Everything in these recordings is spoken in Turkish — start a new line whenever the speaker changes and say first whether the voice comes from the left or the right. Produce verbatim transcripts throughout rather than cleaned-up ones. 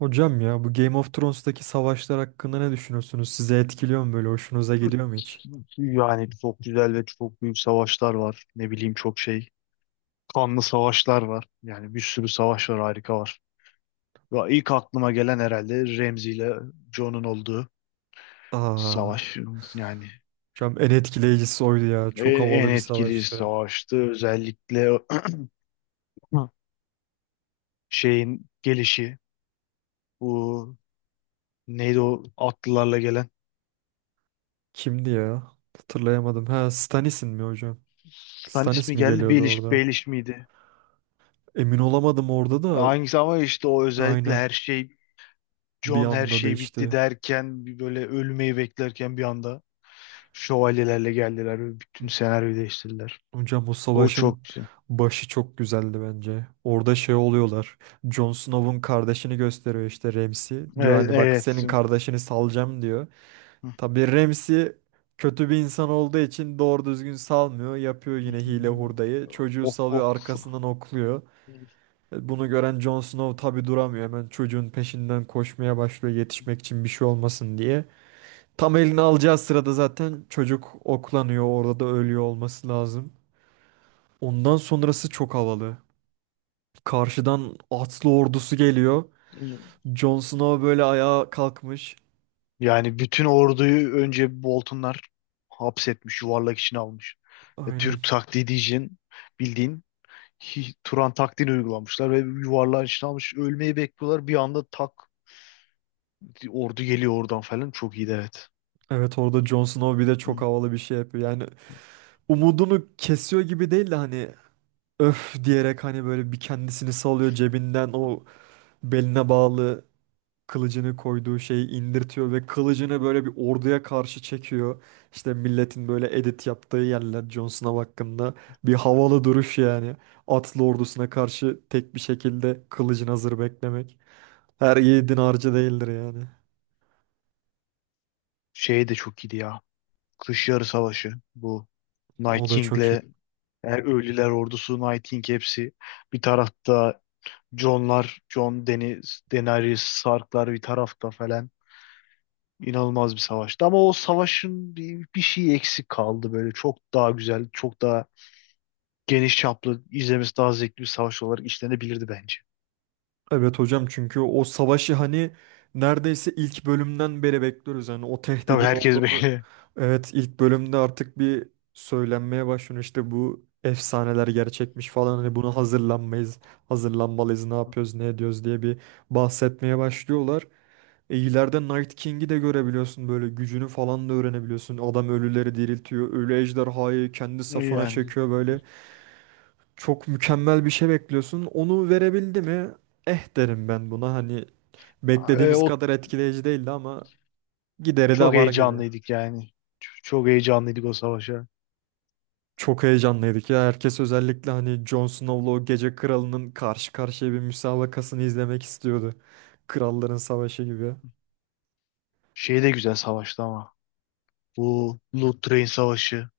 right: Hocam ya bu Game of Thrones'taki savaşlar hakkında ne düşünüyorsunuz? Sizi etkiliyor mu böyle? Hoşunuza gidiyor mu hiç?
left: Yani çok güzel ve çok büyük savaşlar var. Ne bileyim çok şey. Kanlı savaşlar var. Yani bir sürü savaş var, harika var. Ve ilk aklıma gelen herhalde Remzi ile John'un olduğu savaş.
right: Aa,
left: Yani
right: hocam en etkileyicisi oydu ya.
left: en,
right: Çok
left: en
right: havalı bir
left: etkili
right: savaştı.
left: savaştı. Özellikle şeyin gelişi. Bu neydi o atlılarla gelen.
right: Kimdi ya? Hatırlayamadım. Ha Stannis'in mi hocam?
left: Hani
right: Stannis
left: ismi
right: mi
left: geldi,
right: geliyordu
left: Baelish,
right: orada?
left: Baelish miydi?
right: Emin olamadım orada da
left: Hangisi ama işte o özellikle
right: aynen,
left: her şey,
right: bir
left: John her
right: anda
left: şey bitti
right: değişti.
left: derken, bir böyle ölmeyi beklerken bir anda şövalyelerle geldiler ve bütün senaryoyu değiştirdiler.
right: Hocam o
left: O
right: savaşın
left: çok güzel.
right: başı çok güzeldi bence. Orada şey oluyorlar. Jon Snow'un kardeşini gösteriyor işte Ramsay. Diyor
left: Evet,
right: hani bak
left: evet.
right: senin kardeşini salacağım diyor. Tabii Ramsey kötü bir insan olduğu için doğru düzgün salmıyor. Yapıyor yine hile hurdayı. Çocuğu
left: Ok,
right: salıyor
left: ok.
right: arkasından okluyor. E, Bunu gören Jon Snow tabii duramıyor. Hemen çocuğun peşinden koşmaya başlıyor yetişmek için bir şey olmasın diye. Tam elini alacağı sırada zaten çocuk oklanıyor. Orada da ölüyor olması lazım. Ondan sonrası çok havalı. Karşıdan atlı ordusu geliyor. Jon Snow böyle ayağa kalkmış.
left: Yani bütün orduyu önce Boltonlar hapsetmiş, yuvarlak içine almış. E,
right: Aynen.
left: Türk taktiği diyeceğin, bildiğin, hi- Turan taktiğini uygulamışlar ve yuvarlağın içine almış. Ölmeyi bekliyorlar. Bir anda tak, ordu geliyor oradan falan. Çok iyiydi, evet.
right: Evet, orada Jon Snow bir de
left: Hı.
right: çok havalı bir şey yapıyor. Yani umudunu kesiyor gibi değil de hani öf diyerek hani böyle bir kendisini salıyor cebinden o beline bağlı kılıcını koyduğu şeyi indirtiyor ve kılıcını böyle bir orduya karşı çekiyor. İşte milletin böyle edit yaptığı yerler Jon Snow hakkında, bir havalı duruş yani. Atlı ordusuna karşı tek bir şekilde kılıcın hazır beklemek. Her yiğidin harcı değildir yani.
left: Şey de çok iyiydi ya. Kış Yarı Savaşı. Bu Night
right: O da çok iyi.
left: King'le, yani Ölüler Ordusu, Night King hepsi. Bir tarafta Jon'lar, Jon Deniz, Daenerys, Stark'lar bir tarafta falan. İnanılmaz bir savaştı. Ama o savaşın bir, bir şeyi eksik kaldı böyle. Çok daha güzel, çok daha geniş çaplı, izlemesi daha zevkli bir savaş olarak işlenebilirdi bence.
right: Evet hocam, çünkü o savaşı hani neredeyse ilk bölümden beri bekliyoruz. Yani o
left: Tabii
right: tehdidin
left: herkes
right: olduğunu,
left: böyle.
right: evet, ilk bölümde artık bir söylenmeye başlıyor. İşte bu efsaneler gerçekmiş falan hani buna hazırlanmayız, hazırlanmalıyız, ne yapıyoruz, ne ediyoruz diye bir bahsetmeye başlıyorlar. E ileride Night King'i de görebiliyorsun, böyle gücünü falan da öğrenebiliyorsun. Adam ölüleri diriltiyor, ölü ejderhayı kendi safına
left: Yani
right: çekiyor, böyle çok mükemmel bir şey bekliyorsun. Onu verebildi mi? Eh derim ben buna. Hani
left: e,
right: beklediğimiz
left: o
right: kadar etkileyici değildi ama gideri
left: çok
right: de var gibi.
left: heyecanlıydık yani. Ç- Çok heyecanlıydık o savaşa.
right: Çok heyecanlıydık ya. Herkes özellikle hani Jon Snow'la o Gece Kralı'nın karşı karşıya bir müsabakasını izlemek istiyordu. Kralların Savaşı gibi.
left: Şey de güzel savaştı ama. Bu Blood Train Savaşı.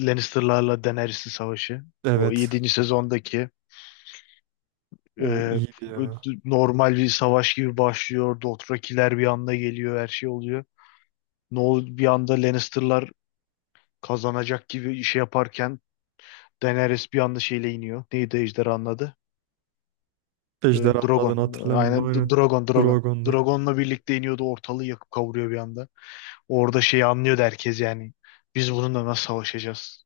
left: Lannister'larla Daenerys'in savaşı. O
right: Evet.
left: yedinci sezondaki.
right: O
left: e,
right: iyiydi ya.
left: Normal bir savaş gibi başlıyor. Dothrakiler bir anda geliyor. Her şey oluyor. Ne ol, bir anda Lannister'lar kazanacak gibi şey yaparken Daenerys bir anda şeyle iniyor. Neydi ejderhanın adı? E,
right: Ejderhanın
left: Drogon.
right: adını hatırlamıyorum.
left: Aynen, D-
right: Aynen.
left: Drogon, Drogon.
right: Drogon'dur.
left: Drogon'la birlikte iniyordu. Ortalığı yakıp kavuruyor bir anda. Orada şeyi anlıyordu herkes yani. Biz bununla nasıl savaşacağız?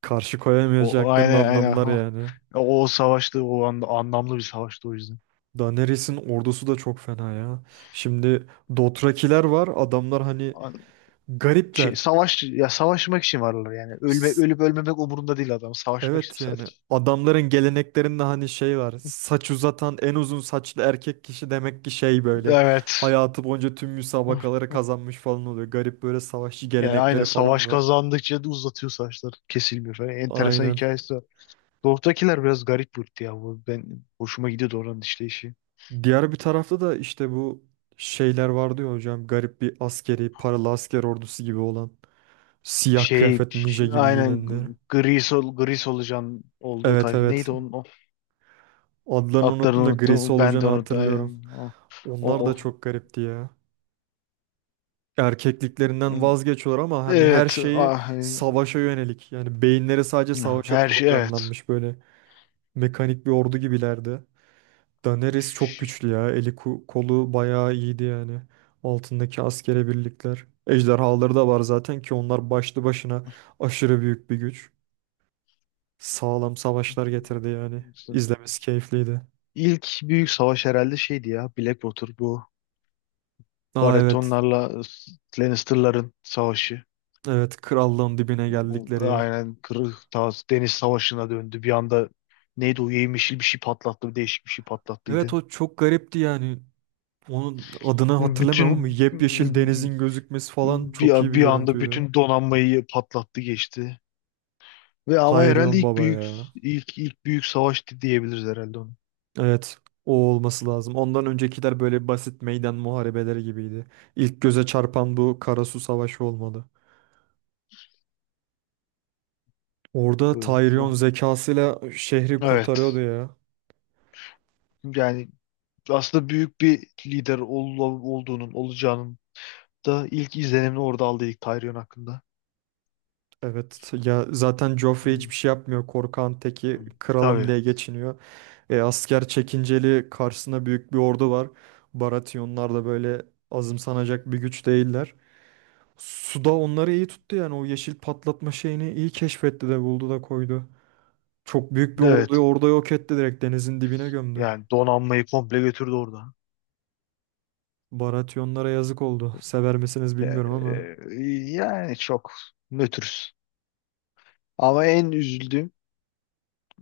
right: Karşı
left: O, o
right: koyamayacaklarını
left: aynen, aynen.
right: anladılar
left: Ha.
right: yani.
left: O, o savaştı, o anda anlamlı bir savaştı o yüzden.
right: Daenerys'in ordusu da çok fena ya. Şimdi Dothrakiler var. Adamlar hani
left: An-
right: garipler.
left: Şey, savaş ya, savaşmak için varlar yani. Ölme
right: S-
left: ölüp ölmemek umurunda değil adam. Savaşmak için
right: Evet, yani
left: sadece.
right: adamların geleneklerinde hani şey var. Saç uzatan en uzun saçlı erkek kişi demek ki şey böyle.
left: Evet.
right: Hayatı boyunca tüm
left: Hıh,
right: müsabakaları
left: hıh.
right: kazanmış falan oluyor. Garip böyle savaşçı
left: Yani aynen,
right: gelenekleri falan
left: savaş
right: var.
left: kazandıkça da uzatıyor saçlar. Kesilmiyor falan. Enteresan
right: Aynen.
left: hikayesi var. Doğudakiler biraz garip bir ırktı ya. Bu, ben hoşuma gidiyordu oranın işleyişi.
right: Diğer bir tarafta da işte bu şeyler vardı ya hocam. Garip bir askeri, paralı asker ordusu gibi olan. Siyah
left: Şey,
right: kıyafetli ninja gibi
left: aynen,
right: giyinenler.
left: gri sol gri solucan olduğu
right: Evet,
left: tayfa.
right: evet.
left: Neydi onun o?
right: Adlarını
left: Adlarını
right: unuttum da grisi
left: unuttum. Ben
right: olacağını
left: de unuttum.
right: hatırlıyorum.
left: Aynen. O,
right: Onlar da
left: o.
right: çok garipti ya. Erkekliklerinden vazgeçiyorlar ama hani her
left: Evet.
right: şeyi
left: Ah, e,
right: savaşa yönelik. Yani beyinleri sadece savaşa
left: her şey, evet.
right: programlanmış, böyle mekanik bir ordu gibilerdi. Daenerys çok
left: Ş-
right: güçlü ya. Eli ku- kolu bayağı iyiydi yani. Altındaki askere birlikler. Ejderhaları da var zaten ki onlar başlı başına aşırı büyük bir güç. Sağlam savaşlar getirdi yani.
left: işte
right: İzlemesi keyifliydi.
left: İlk büyük savaş herhalde şeydi ya. Blackwater, bu
right: Aa evet.
left: Baratheonlarla e, Lannister'ların savaşı.
right: Evet, krallığın dibine
left: Bu
right: geldikleri yer.
left: aynen kırık Tağız Deniz Savaşı'na döndü. Bir anda neydi o, yemişil bir şey patlattı. Değişik bir şey
right: Evet
left: patlattıydı.
right: o çok garipti yani. Onun adını hatırlamıyorum ama
left: Bütün,
right: yepyeşil denizin gözükmesi falan çok iyi
left: bir,
right: bir
left: bir anda
right: görüntüydü.
left: bütün donanmayı patlattı geçti. Ve ama herhalde
right: Tyrion
left: ilk
right: Baba
left: büyük,
right: ya.
left: ilk ilk büyük savaştı diyebiliriz herhalde onu.
right: Evet, o olması lazım. Ondan öncekiler böyle basit meydan muharebeleri gibiydi. İlk göze çarpan bu Karasu Savaşı olmalı. Orada
left: Böyle.
right: Tyrion zekasıyla şehri kurtarıyordu
left: Evet.
right: ya.
left: Yani aslında büyük bir lider ol- olduğunun, olacağının da ilk izlenimini orada aldıydık Tyrion hakkında.
right: Evet ya, zaten Joffrey
left: Hı,
right: hiçbir şey yapmıyor. Korkan teki
left: hı.
right: kralım
left: Tabii.
right: diye geçiniyor. E, asker çekinceli karşısına büyük bir ordu var. Baratyonlar da böyle azımsanacak bir güç değiller. Suda onları iyi tuttu yani, o yeşil patlatma şeyini iyi keşfetti de buldu da koydu. Çok büyük bir orduyu
left: Evet.
right: orada yok etti, direkt denizin dibine gömdü.
left: Yani donanmayı komple götürdü orada.
right: Baratyonlara yazık oldu. Sever misiniz
left: E,
right: bilmiyorum ama
left: e, Yani çok nötrüz. Ama en üzüldüğüm,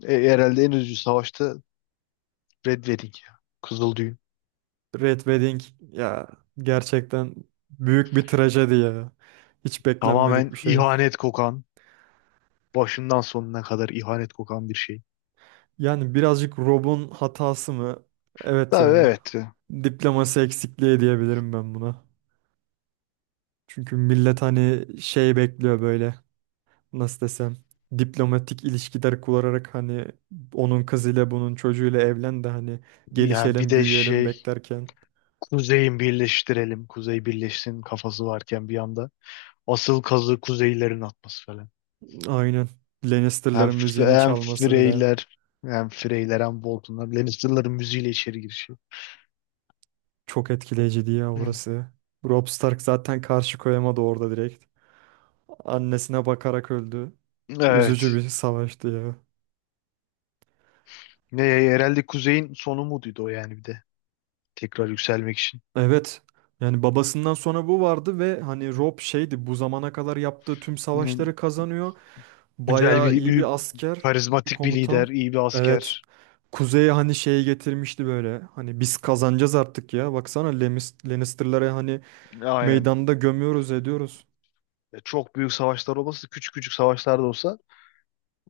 left: e, herhalde en üzücü savaşta Red Wedding ya. Kızıl Düğün.
right: Red Wedding ya, gerçekten büyük bir trajedi ya. Hiç beklenmedik
left: Tamamen
right: bir şey.
left: ihanet kokan, başından sonuna kadar ihanet kokan bir şey.
right: Yani birazcık Rob'un hatası mı? Evet
left: Tabii,
right: yani.
left: evet.
right: Diploması eksikliği diyebilirim ben buna. Çünkü millet hani şey bekliyor böyle, nasıl desem, diplomatik ilişkiler kurarak hani onun kızıyla bunun çocuğuyla evlen de hani
left: Ya bir
right: gelişelim
left: de
right: büyüyelim
left: şey,
right: beklerken,
left: Kuzey'in birleştirelim. Kuzey birleşsin kafası varken bir anda. Asıl kazı Kuzeylerin atması falan.
right: aynen,
left: Hem,
right: Lannister'ların müziğini
left: Hem
right: çalması bile
left: Freyler, hem Freyler hem Boltonlar. Lannister'ların müziğiyle içeri girişi.
right: çok etkileyiciydi ya
left: Hı.
right: orası. Robb Stark zaten karşı koyamadı orada direkt. Annesine bakarak öldü.
left: Evet.
right: Üzücü bir savaştı ya.
left: Ne, herhalde Kuzey'in sonu muydu o yani, bir de. Tekrar yükselmek için.
right: Evet. Yani babasından sonra bu vardı ve hani Rob şeydi, bu zamana kadar yaptığı tüm
left: Hı.
right: savaşları kazanıyor.
left: Güzel
right: Bayağı
left: bir
right: iyi
left: büyük,
right: bir asker, bir
left: karizmatik bir
right: komutan.
left: lider, iyi bir
right: Evet.
left: asker.
right: Kuzey'e hani şeyi getirmişti böyle. Hani biz kazanacağız artık ya. Baksana Lemis- Lannister'ları hani
left: Aynen.
right: meydanda gömüyoruz ediyoruz.
left: Çok büyük savaşlar olmasa da küçük küçük savaşlar da olsa,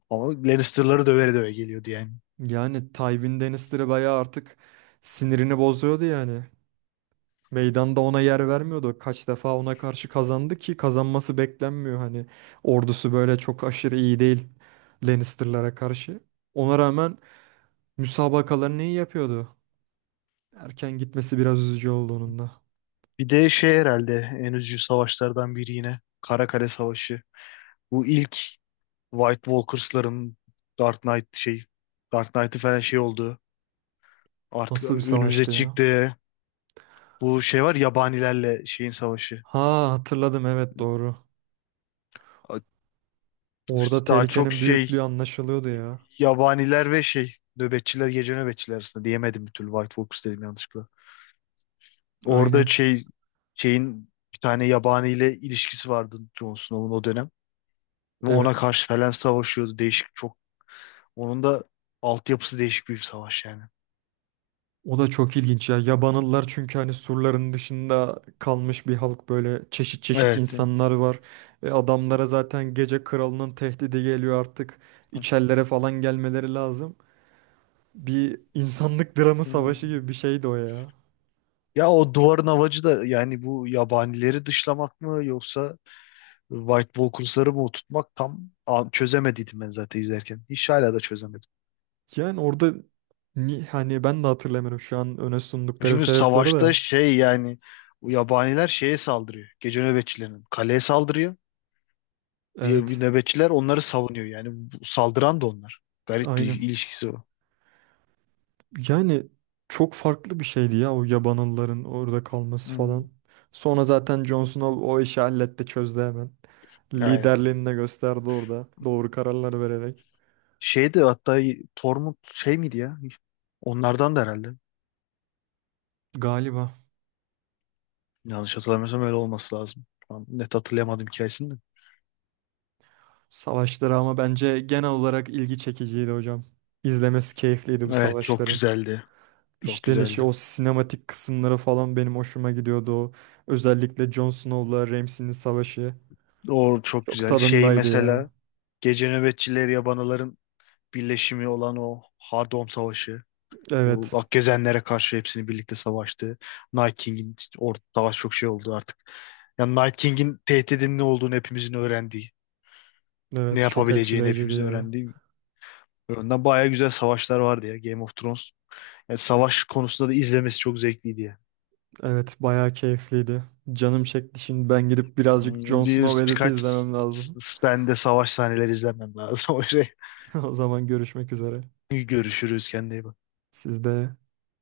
left: ama Lannister'ları döveri döve geliyordu yani.
right: Yani Tywin Lannister'ı bayağı artık sinirini bozuyordu yani. Meydanda ona yer vermiyordu. Kaç defa ona karşı kazandı ki, kazanması beklenmiyor hani. Ordusu böyle çok aşırı iyi değil Lannister'lara karşı. Ona rağmen müsabakalarını iyi yapıyordu. Erken gitmesi biraz üzücü oldu onun da.
left: Bir de şey, herhalde en üzücü savaşlardan biri yine. Karakale Savaşı. Bu ilk White Walkers'ların Dark Knight şey, Dark Knight'ı falan şey oldu. Artık
right: Nasıl bir
left: önümüze
right: savaştı ya?
left: çıktı. Bu şey var, yabanilerle şeyin savaşı.
right: Ha hatırladım, evet doğru. Orada
left: Daha çok
right: tehlikenin
left: şey,
right: büyüklüğü anlaşılıyordu ya.
left: yabaniler ve şey nöbetçiler, gece nöbetçiler arasında diyemedim bir türlü, White Walkers dedim yanlışlıkla. Orada
right: Aynen
left: şey, şeyin bir tane yabaniyle ilişkisi vardı Jon Snow'un o dönem. Ve ona
right: evet.
left: karşı falan savaşıyordu. Değişik çok. Onun da altyapısı değişik bir savaş yani.
right: O da çok ilginç ya. Yabanıllar çünkü hani surların dışında kalmış bir halk, böyle çeşit çeşit
left: Evet.
right: insanlar var. Ve adamlara zaten gece kralının tehdidi geliyor artık. İçerilere falan gelmeleri lazım. Bir insanlık dramı savaşı
left: Hmm.
right: gibi bir şeydi o ya.
left: Ya o duvarın amacı da yani bu yabanileri dışlamak mı, yoksa White Walkers'ları mı oturtmak, tam a- çözemediydim ben zaten izlerken. Hiç, hala da çözemedim.
right: Yani orada ni- hani ben de hatırlamıyorum şu an öne sundukları
left: Çünkü
right: sebepleri
left: savaşta
right: de.
left: şey yani, o yabaniler şeye saldırıyor. Gece nöbetçilerinin kaleye saldırıyor. Diye bir
right: Evet.
left: nöbetçiler onları savunuyor. Yani bu saldıran da onlar. Garip bir
right: Aynen.
left: ilişkisi o.
right: Yani çok farklı bir şeydi ya o yabanılların orada kalması
left: Hmm.
right: falan. Sonra zaten Jon Snow o işi halletti, çözdü hemen.
left: Aynen.
right: Liderliğini de gösterdi orada doğru kararlar vererek.
left: Şeydi hatta, Tormund şey miydi ya? Onlardan da herhalde.
right: Galiba
left: Yanlış hatırlamıyorsam öyle olması lazım. Tam net hatırlayamadım hikayesini de.
right: savaşları ama bence genel olarak ilgi çekiciydi hocam. İzlemesi keyifliydi bu
left: Evet, çok
right: savaşların.
left: güzeldi. Çok
right: İşlenişi
left: güzeldi.
right: o sinematik kısımları falan benim hoşuma gidiyordu o. Özellikle Jon Snow'la Ramsay'nin savaşı.
left: O çok
right: Çok
left: güzel. Şey
right: tadındaydı
left: mesela,
right: ya.
left: gece nöbetçileri yabanaların birleşimi olan o Hardom Savaşı. Bu
right: Evet.
left: Akgezenlere karşı hepsini birlikte savaştı. Night King'in işte orada daha çok şey oldu artık. Yani Night King'in tehdidinin ne olduğunu hepimizin öğrendiği. Ne
right: Evet çok
left: yapabileceğini
right: etkileyiciydi
left: hepimizin
right: ya.
left: öğrendiği. Önden bayağı güzel savaşlar vardı ya Game of Thrones. Yani savaş konusunda da izlemesi çok zevkliydi ya.
right: Evet bayağı keyifliydi. Canım çekti, şimdi ben gidip birazcık Jon
left: Hmm.
right: Snow
left: Bir,
right: ve Edith'i
left: birkaç
right: izlemem lazım.
left: s- s- ben de savaş sahneleri izlemem lazım. O şey.
right: O zaman görüşmek üzere.
left: Görüşürüz, kendine iyi bak.
right: Siz de.